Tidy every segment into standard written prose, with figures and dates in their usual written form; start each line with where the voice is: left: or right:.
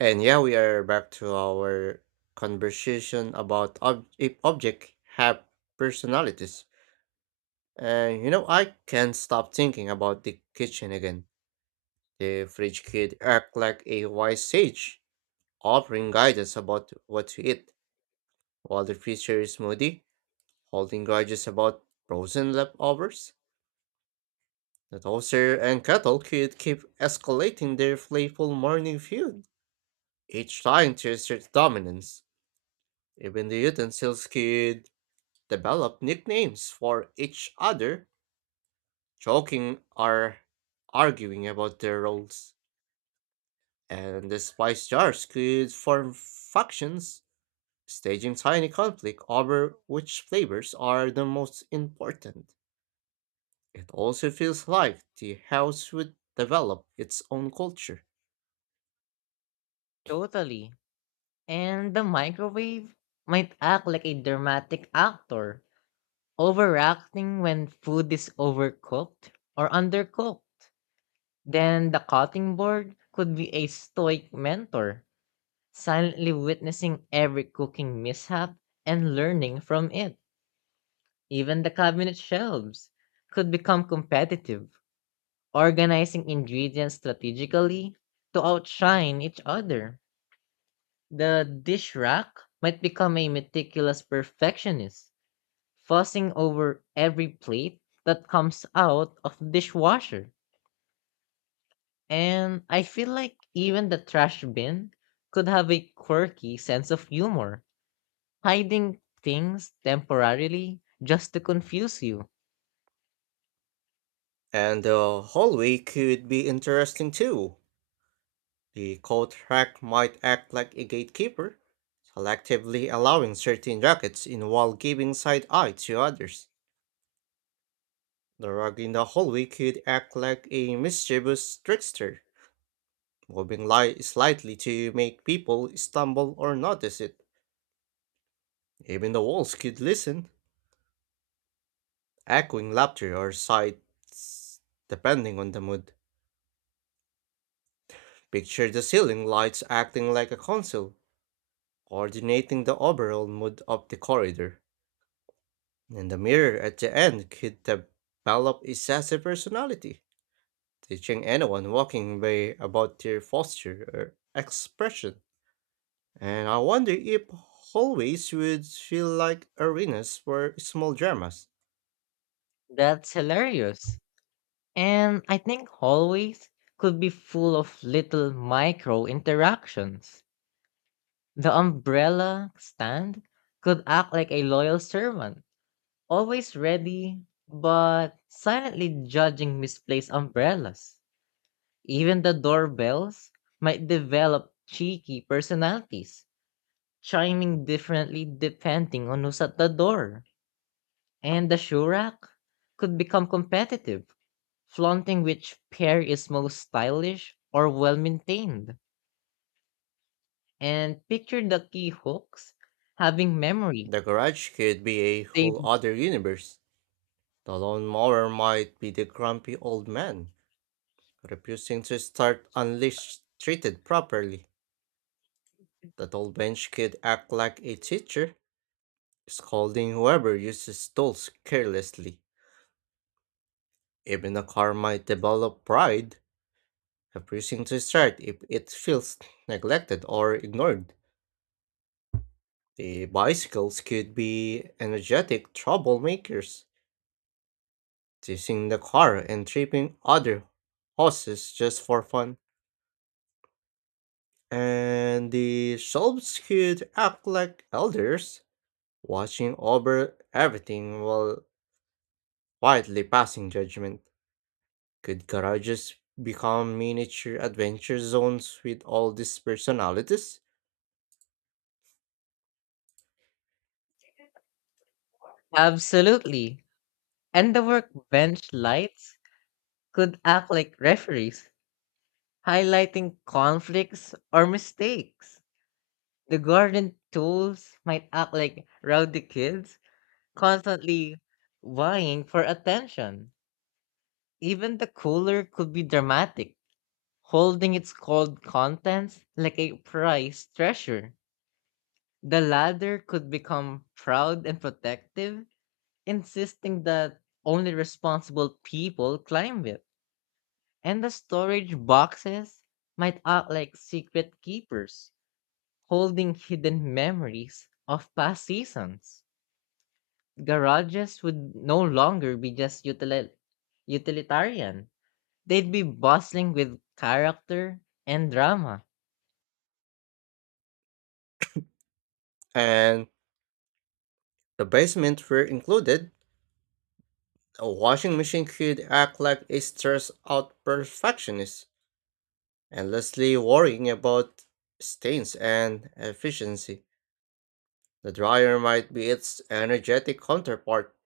right: And yeah, we are back to our conversation about if objects have personalities. And you know, I can't stop thinking about the kitchen again. The fridge could act like a wise sage, offering guidance about what to eat, while the freezer is moody, holding grudges about frozen leftovers. The toaster and kettle could keep escalating their playful morning feud, each trying to assert dominance. Even the utensils could developed nicknames for each other, joking or arguing about their roles. And the spice jars could form factions, staging tiny conflict over which flavors are the most important. It also feels like the house would develop its own culture.
left: Totally. And the microwave might act like a dramatic actor, overacting when food is overcooked or undercooked. Then the cutting board could be a stoic mentor, silently witnessing every cooking mishap and learning from it. Even the cabinet shelves could become competitive, organizing ingredients strategically to outshine each other. The dish rack might become a meticulous perfectionist, fussing over every plate that comes out of the dishwasher. And I feel like even the trash bin could have a quirky sense of humor, hiding things temporarily just to confuse you.
right: And the hallway could be interesting too. The coat rack might act like a gatekeeper, collectively allowing certain rockets in while giving side eye to others. The rug in the hallway could act like a mischievous trickster, moving light slightly to make people stumble or notice it. Even the walls could listen, echoing laughter or sighs depending on the mood. Picture the ceiling lights acting like a console, coordinating the overall mood of the corridor. And the mirror at the end could develop a sassy personality teaching anyone walking way about their posture or expression. And I wonder if hallways would feel like arenas for small dramas.
left: That's hilarious. And I think hallways could be full of little micro interactions. The umbrella stand could act like a loyal servant, always ready, but silently judging misplaced umbrellas. Even the doorbells might develop cheeky personalities, chiming differently depending on who's at the door. And the shoe rack could become competitive, flaunting which pair is most stylish or well maintained. And picture the key hooks having memory.
right: The garage could be a
left: They.
right: whole other universe. The lawnmower might be the grumpy old man, refusing to start unless treated properly. The tall bench could act like a teacher, scolding whoever uses tools carelessly. Even a car might develop pride, the precinct to start if it feels neglected or ignored. The bicycles could be energetic troublemakers, teasing the car and tripping other horses just for fun. And the shelves could act like elders, watching over everything while quietly passing judgment. Could garages become miniature adventure zones with all these personalities?
left: Absolutely. And the workbench lights could act like referees, highlighting conflicts or mistakes. The garden tools might act like rowdy kids, constantly vying for attention. Even the cooler could be dramatic, holding its cold contents like a prized treasure. The ladder could become proud and protective, insisting that only responsible people climb it. And the storage boxes might act like secret keepers, holding hidden memories of past seasons. Garages would no longer be just utilitarian, they'd be bustling with character and drama.
right: And the basement were included. A washing machine could act like a stressed out perfectionist, endlessly worrying about stains and efficiency. The dryer might be its energetic counterpart,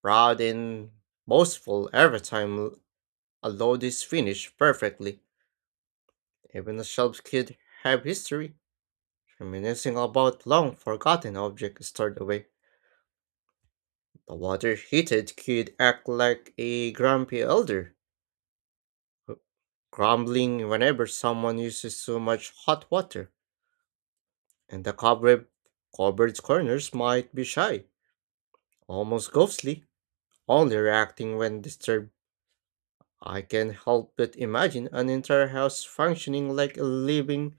right: proud and boastful every time a load is finished perfectly. Even the shelves could have history, reminiscing about long forgotten objects stored away. The water heated could act like a grumpy elder who crumbling whenever someone uses too much hot water, and the cobweb covered corners might be shy, almost ghostly, only reacting when disturbed. I can not help but imagine an entire house functioning like a living,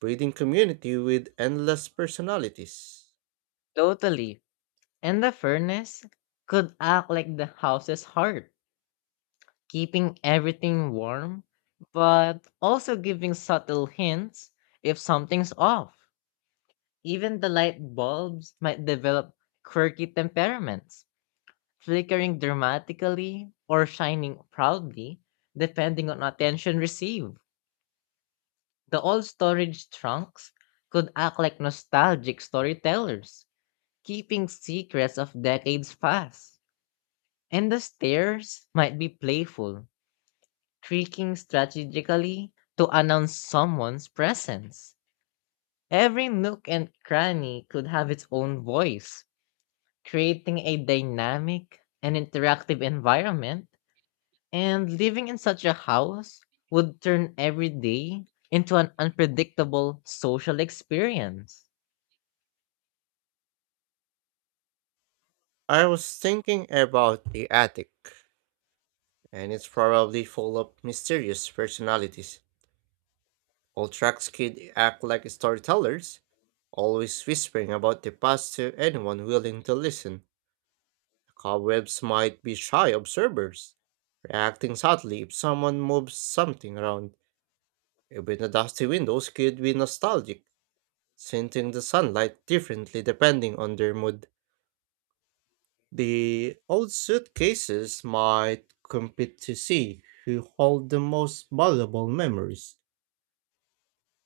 right: breathing community with endless personalities.
left: Totally. And the furnace could act like the house's heart, keeping everything warm, but also giving subtle hints if something's off. Even the light bulbs might develop quirky temperaments, flickering dramatically or shining proudly, depending on attention received. The old storage trunks could act like nostalgic storytellers, keeping secrets of decades past. And the stairs might be playful, creaking strategically to announce someone's presence. Every nook and cranny could have its own voice creating a dynamic and interactive environment, and living in such a house would turn every day into an unpredictable social experience.
right: I was thinking about the attic, and it's probably full of mysterious personalities. All tracks could act like storytellers, always whispering about the past to anyone willing to listen. The cobwebs might be shy observers, reacting subtly if someone moves something around. Even the dusty windows could be nostalgic, scenting the sunlight differently depending on their mood. The old suitcases might compete to see who hold the most valuable memories,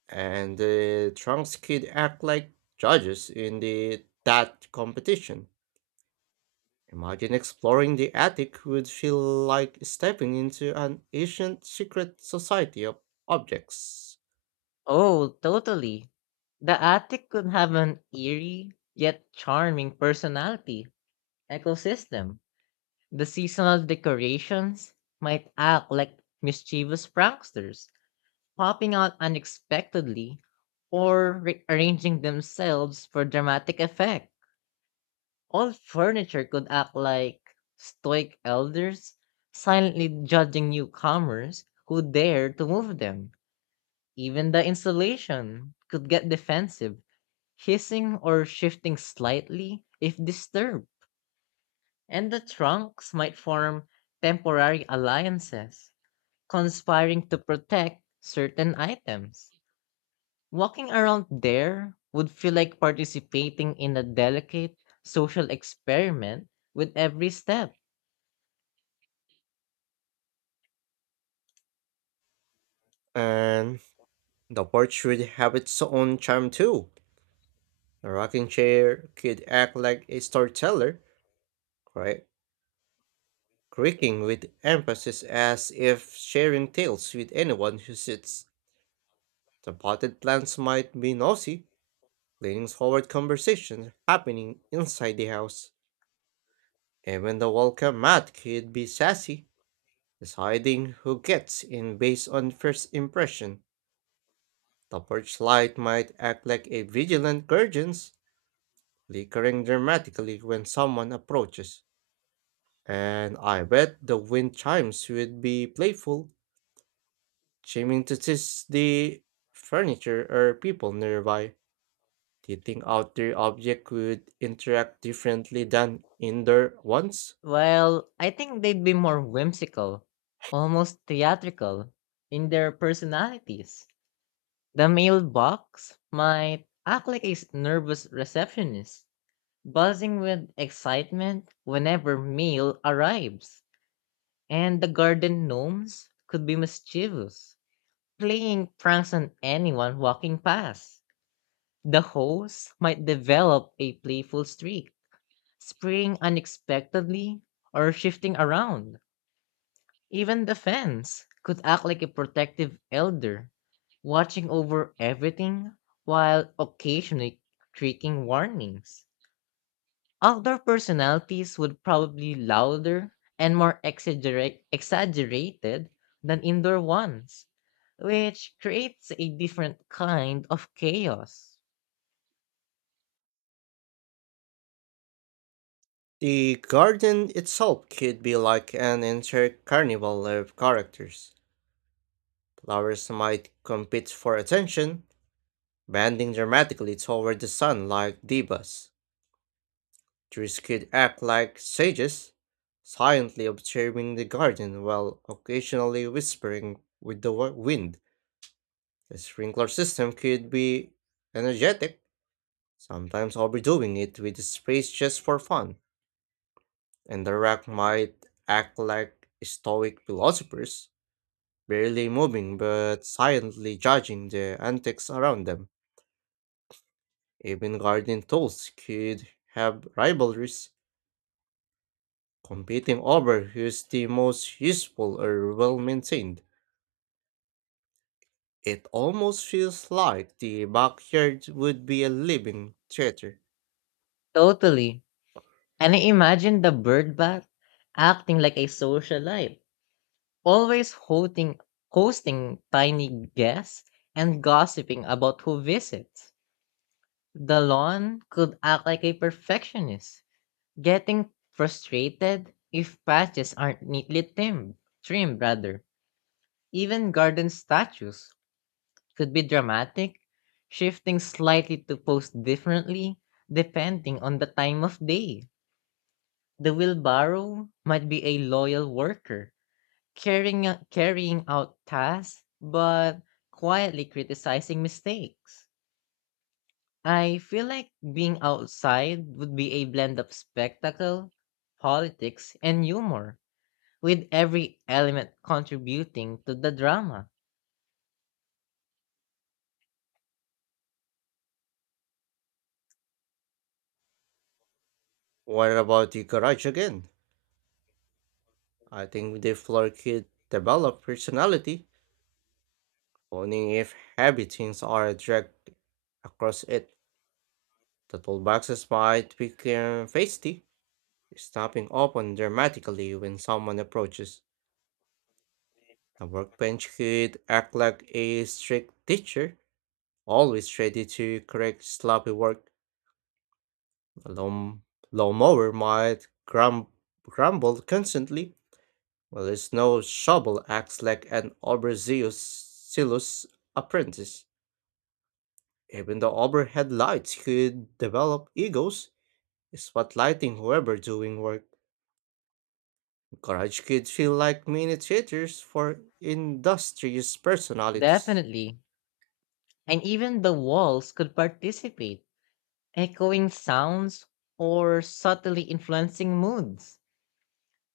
right: and the trunks could act like judges in the that competition. Imagine exploring the attic would feel like stepping into an ancient secret society of objects.
left: Oh, totally. The attic could have an eerie yet charming personality ecosystem. The seasonal decorations might act like mischievous pranksters, popping out unexpectedly or re- arranging themselves for dramatic effect. All furniture could act like stoic elders, silently judging newcomers who dare to move them. Even the insulation could get defensive, hissing or shifting slightly if disturbed. And the trunks might form temporary alliances, conspiring to protect certain items. Walking around there would feel like participating in a delicate social experiment with every step.
right: And the porch would have its own charm too. The rocking chair could act like a storyteller, cre- creaking with emphasis as if sharing tales with anyone who sits. The potted plants might be nosy, leaning forward conversations happening inside the house. Even the welcome mat could be sassy, deciding who gets in based on first impression. The porch light might act like a vigilant guardian, flickering dramatically when someone approaches. And I bet the wind chimes would be playful, chiming to tease the furniture or people nearby. Do you think outdoor objects would interact differently than indoor ones?
left: Well, I think they'd be more whimsical, almost theatrical, in their personalities. The mailbox might act like a nervous receptionist, buzzing with excitement whenever mail arrives. And the garden gnomes could be mischievous, playing pranks on anyone walking past. The host might develop a playful streak, springing unexpectedly or shifting around. Even the fence could act like a protective elder, watching over everything while occasionally creaking warnings. Outdoor personalities would probably louder and more exaggerated than indoor ones, which creates a different kind of chaos.
right: The garden itself could be like an entire carnival of characters. Flowers might compete for attention, bending dramatically toward the sun like divas. Trees could act like sages, silently observing the garden while occasionally whispering with the wind. The sprinkler system could be energetic, sometimes overdoing it with space just for fun, and the rack might act like stoic philosophers barely moving but silently judging the antics around them. Even gardening tools could have rivalries, competing over who's the most useful or well maintained. It almost feels like the backyard would be a living theater.
left: Totally. And I imagine the bird bath acting like a socialite always hosting tiny guests and gossiping about who visits. The lawn could act like a perfectionist, getting frustrated if patches aren't neatly trimmed. Trimmed rather. Even garden statues could be dramatic, shifting slightly to pose differently depending on the time of day. The wheelbarrow might be a loyal worker carrying out tasks but quietly criticizing mistakes. I feel like being outside would be a blend of spectacle, politics, and humor, with every element contributing to the drama.
right: What about the garage again? I think the floor could develop personality, only if heavy things are dragged across it. The toolboxes might become feisty, stopping open dramatically when someone approaches. The workbench could act like a strict teacher, always ready to correct sloppy work. A lawnmower might grumble constantly, while a snow shovel acts like an overzealous apprentice. Even the overhead lights could develop egos, spotlighting whoever doing work. Garage could feel like mini theaters for industrious personalities.
left: Definitely. And even the walls could participate, echoing sounds or subtly influencing moods.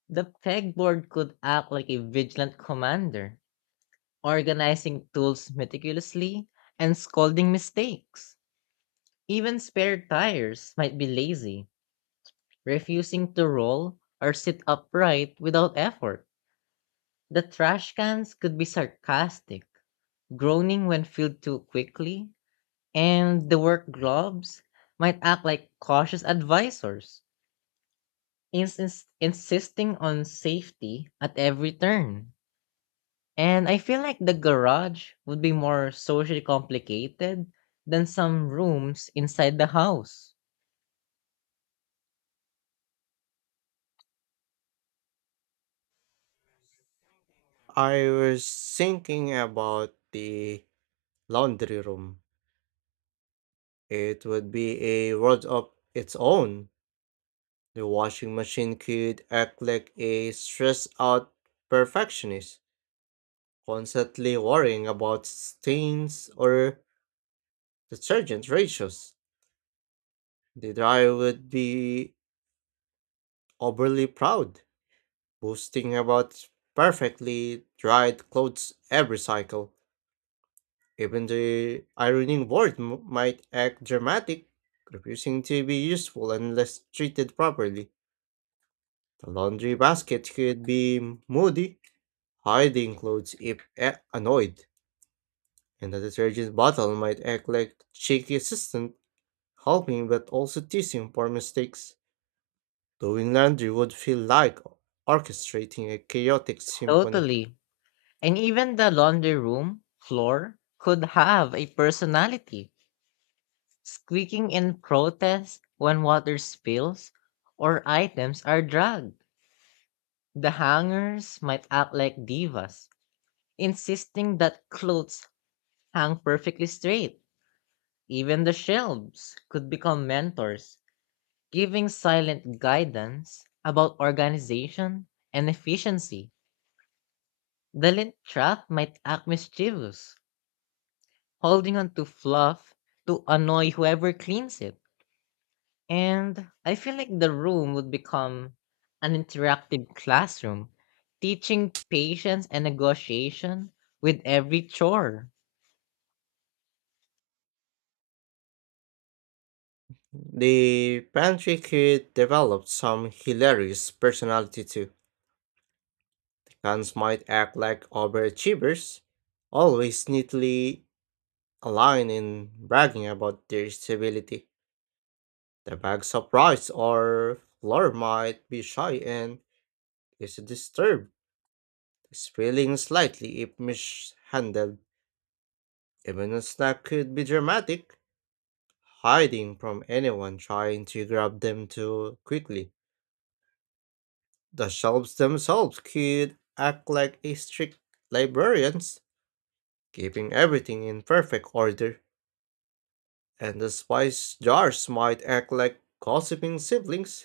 left: The pegboard could act like a vigilant commander, organizing tools meticulously, and scolding mistakes. Even spare tires might be lazy, refusing to roll or sit upright without effort. The trash cans could be sarcastic, groaning when filled too quickly, and the work gloves might act like cautious advisors, insisting on safety at every turn. And I feel like the garage would be more socially complicated than some rooms inside the house.
right: I was thinking about the laundry room. It would be a world of its own. The washing machine could act like a stressed out perfectionist, constantly worrying about stains or detergent ratios. The dryer would be overly proud boasting about perfectly dried clothes every cycle. Even the ironing board might act dramatic, refusing to be useful unless treated properly. The laundry basket could be moody, hiding clothes if annoyed, and the detergent bottle might act like cheeky assistant, helping but also teasing for mistakes. Doing laundry would feel like orchestrating a chaotic symphony.
left: Totally. And even the laundry room floor could have a personality, squeaking in protest when water spills or items are dragged. The hangers might act like divas, insisting that clothes hang perfectly straight. Even the shelves could become mentors giving silent guidance about organization and efficiency. The lint trap might act mischievous, holding on to fluff to annoy whoever cleans it. And I feel like the room would become an interactive classroom, teaching patience and negotiation with every chore.
right: The pantry kid developed some hilarious personality too. Cons might act like overachievers, always neatly aligned in bragging about their stability. The bags of rice or flour might be shy and is disturbed, spilling slightly if mishandled. Even a snack could be dramatic, hiding from anyone trying to grab them too quickly. The shelves themselves could act like a strict librarians, keeping everything in perfect order, and the spice jars might act like gossiping siblings,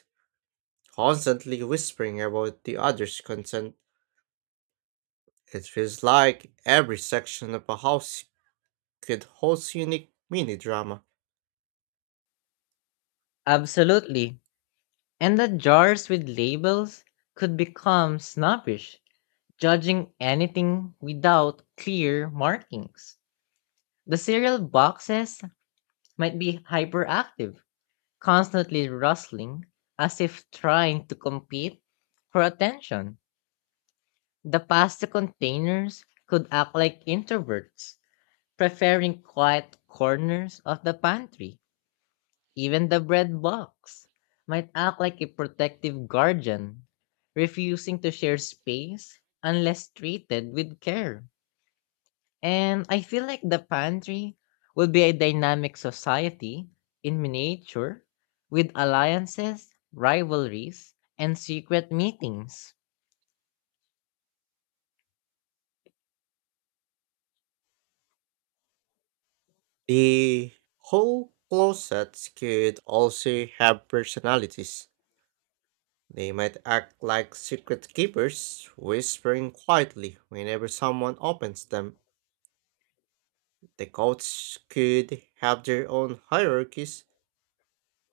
right: constantly whispering about the other's content. It feels like every section of a house could host unique mini drama.
left: Absolutely. And the jars with labels could become snobbish, judging anything without clear markings. The cereal boxes might be hyperactive, constantly rustling as if trying to compete for attention. The pasta containers could act like introverts, preferring quiet corners of the pantry. Even the bread box might act like a protective guardian, refusing to share space unless treated with care. And I feel like the pantry will be a dynamic society in miniature with alliances, rivalries, and secret meetings.
right: The whole closets could also have personalities. They might act like secret keepers, whispering quietly whenever someone opens them. The cults could have their own hierarchies,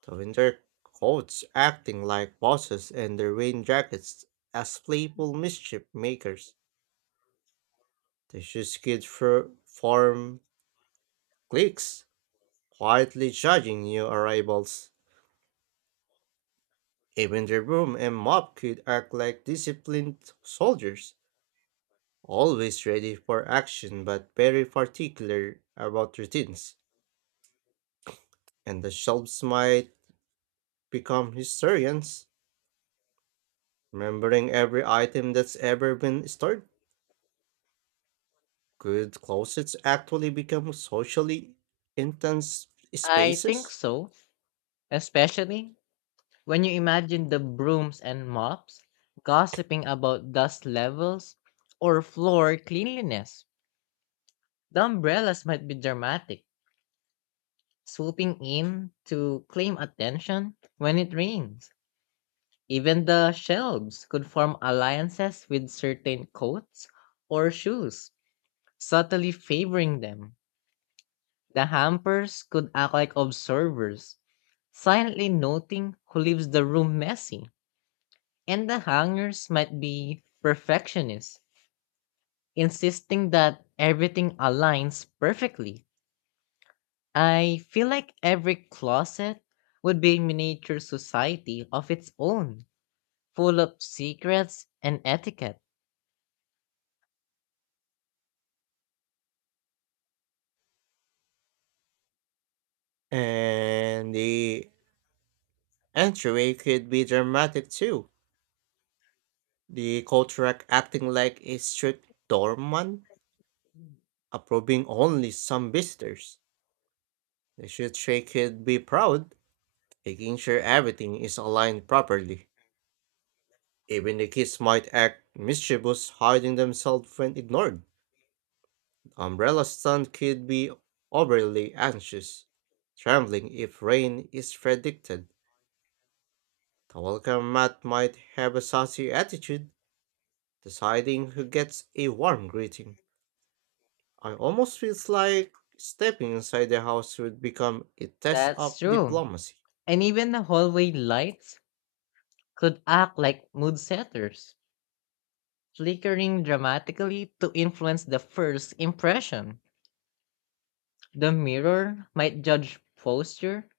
right: though in their coats acting like bosses and their rain jackets as playful mischief makers. The shoes could form cliques, quietly judging new arrivals. Even the broom and mop could act like disciplined soldiers. Always ready for action, but very particular about routines, and the shelves might become historians, remembering every item that's ever been stored. Could closets actually become socially intense
left: I think
right: spaces?
left: so, especially when you imagine the brooms and mops gossiping about dust levels or floor cleanliness. The umbrellas might be dramatic, swooping in to claim attention when it rains. Even the shelves could form alliances with certain coats or shoes, subtly favoring them. The hampers could act like observers, silently noting who leaves the room messy. And the hangers might be perfectionists, insisting that everything aligns perfectly. I feel like every closet would be a miniature society of its own, full of secrets and etiquette.
right: And the entryway could be dramatic too. The Kotarak acting like a strict doorman, approving only some visitors. The Shutrei could be proud, making sure everything is aligned properly. Even the kids might act mischievous, hiding themselves when ignored. The umbrella stand could be overly anxious, trembling if rain is predicted. The welcome mat might have a saucy attitude, deciding who gets a warm greeting. I almost feels like stepping inside the house would become a test
left: That's
right: of
left: true.
right: diplomacy.
left: And even the hallway lights could act like mood setters, flickering dramatically to influence the first impression. The mirror might judge posture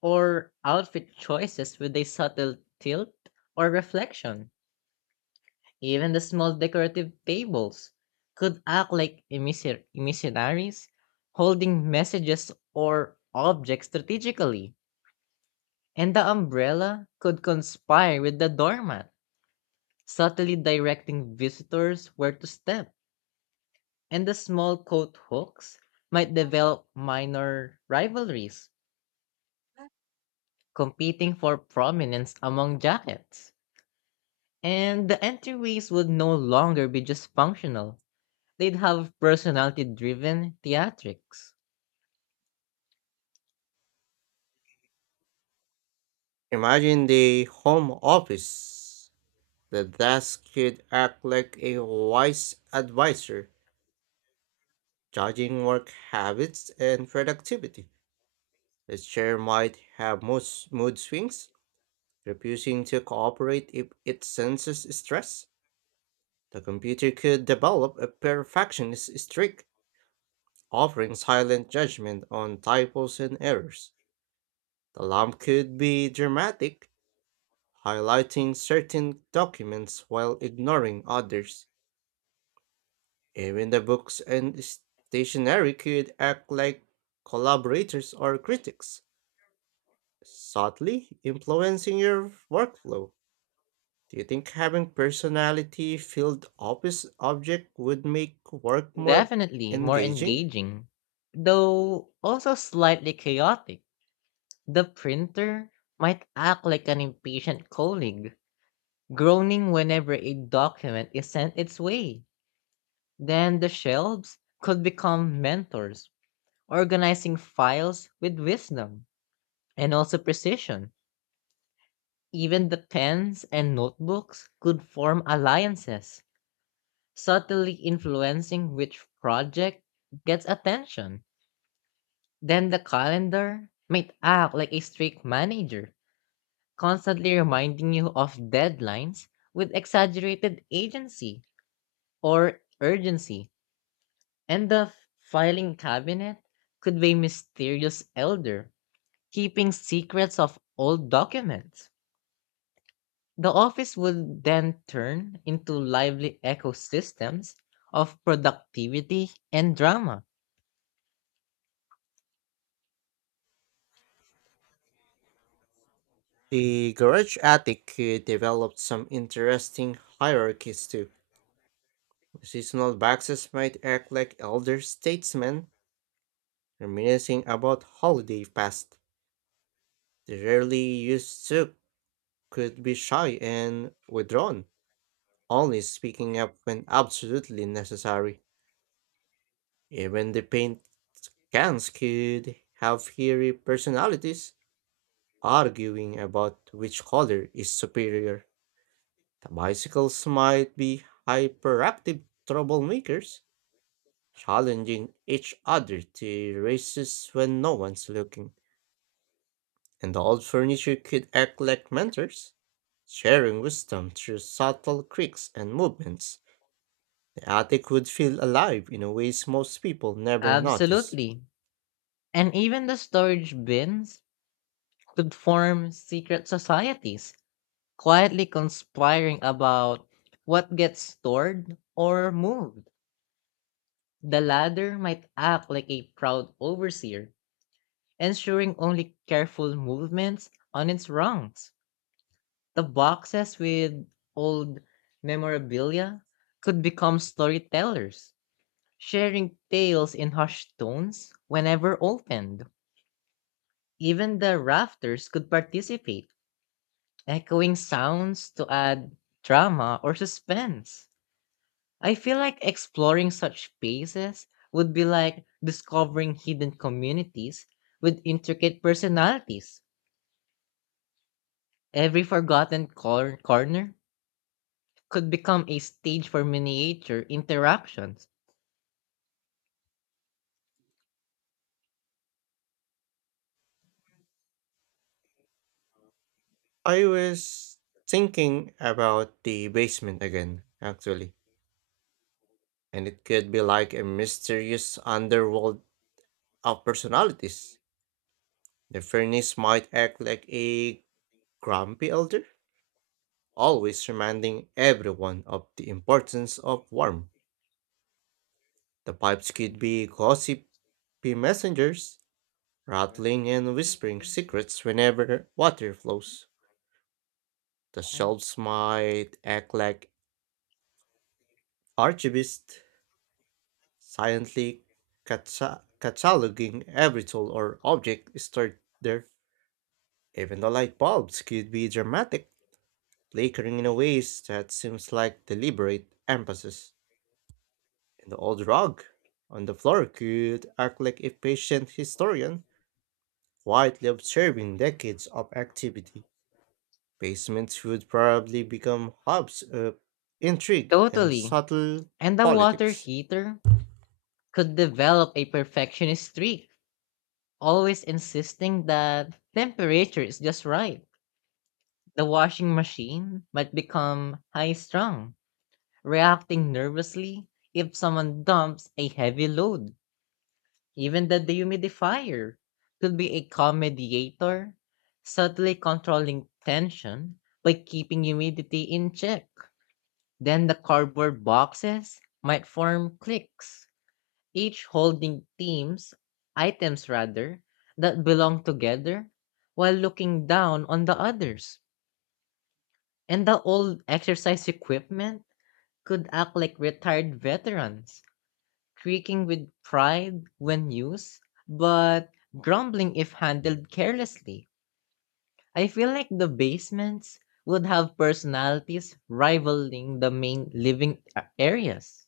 left: or outfit choices with a subtle tilt or reflection. Even the small decorative tables could act like emissaries, holding messages or objects strategically. And the umbrella could conspire with the doormat subtly directing visitors where to step, and the small coat hooks might develop minor rivalries, competing for prominence among jackets. And the entryways would no longer be just functional, they'd have personality driven theatrics.
right: Imagine the home office. The desk could act like a wise advisor, judging work habits and productivity. The chair might have most mood swings, refusing to cooperate if it senses stress. The computer could develop a perfectionist streak, offering silent judgment on typos and errors. The lamp could be dramatic, highlighting certain documents while ignoring others. Even the books and stationery could act like collaborators or critics, subtly influencing your workflow. Do you think having personality filled office object would make work more
left: Definitely more
right: engaging?
left: engaging, though also slightly chaotic. The printer might act like an impatient colleague groaning whenever a document is sent its way. Then the shelves could become mentors, organizing files with wisdom and also precision. Even the pens and notebooks could form alliances, subtly influencing which project gets attention. Then the calendar might act like a strict manager, constantly reminding you of deadlines with exaggerated agency or urgency. And the filing cabinet could be a mysterious elder keeping secrets of old documents. The office would then turn into lively ecosystems of productivity and drama.
right: The garage attic could develop some interesting hierarchies too. Seasonal boxes might act like elder statesmen reminiscing about holiday past. The rarely used soup could be shy and withdrawn, only speaking up when absolutely necessary. Even the paint cans could have fiery personalities, arguing about which color is superior. The bicycles might be hyperactive troublemakers, challenging each other to races when no one's looking. And the old furniture could act like mentors, sharing wisdom through subtle creaks and movements. Attic would feel alive in a ways most people never notice.
left: Absolutely. And even the storage bins could form secret societies, quietly conspiring about what gets stored or moved. The ladder might act like a proud overseer ensuring only careful movements on its rungs. The boxes with old memorabilia could become storytellers, sharing tales in hushed tones whenever opened. Even the rafters could participate, echoing sounds to add drama or suspense. I feel like exploring such spaces would be like discovering hidden communities with intricate personalities. Every forgotten corner could become a stage for miniature interactions.
right: I was thinking about the basement again, actually, and it could be like a mysterious underworld of personalities. The furnace might act like a grumpy elder, always reminding everyone of the importance of warmth. The pipes could be gossipy messengers, rattling and whispering secrets whenever water flows. The shelves might act like archivists, silently cataloging every tool or object stored there. Even the light bulbs could be dramatic, flickering in a ways that seems like deliberate emphasis. And the old rug on the floor could act like a patient historian, quietly observing decades of activity. Basements would probably become hubs of intrigue and
left: Totally.
right: subtle
left: And the water
right: politics.
left: heater could develop a perfectionist streak, always insisting that temperature is just right. The washing machine might become high strung, reacting nervously if someone dumps a heavy load. Even the dehumidifier could be a calm mediator, subtly controlling tension by keeping humidity in check. Then the cardboard boxes might form cliques, each holding items rather, that belong together while looking down on the others. And the old exercise equipment could act like retired veterans creaking with pride when used, but grumbling if handled carelessly. I feel like the basements would have personalities rivaling the main living areas.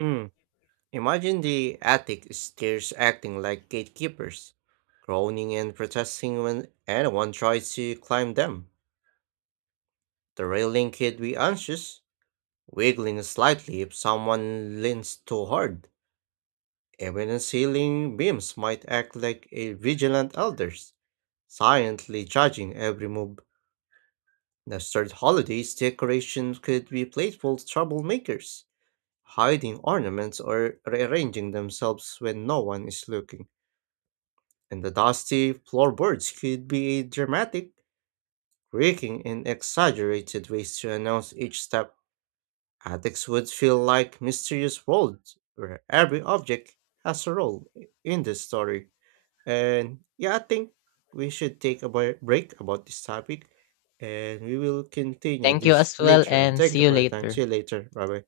right: Mm. Imagine the attic stairs acting like gatekeepers, groaning and protesting when anyone tries to climb them. The railing could be anxious, wiggling slightly if someone leans too hard. Even the ceiling beams might act like a vigilant elders, silently judging every move. The third holiday's decorations could be playful troublemakers, hiding ornaments or rearranging themselves when no one is looking. And the dusty floorboards could be a dramatic, creaking, and exaggerated ways to announce each step. Attics would feel like mysterious worlds where every object has a role in the story. And yeah, I think we should take a break about this topic and we will continue
left: Thank you
right: this
left: as well
right: later. And
left: and
right: thank
left: see
right: you
left: you
right: for your time. See
left: later.
right: you later. Bye bye.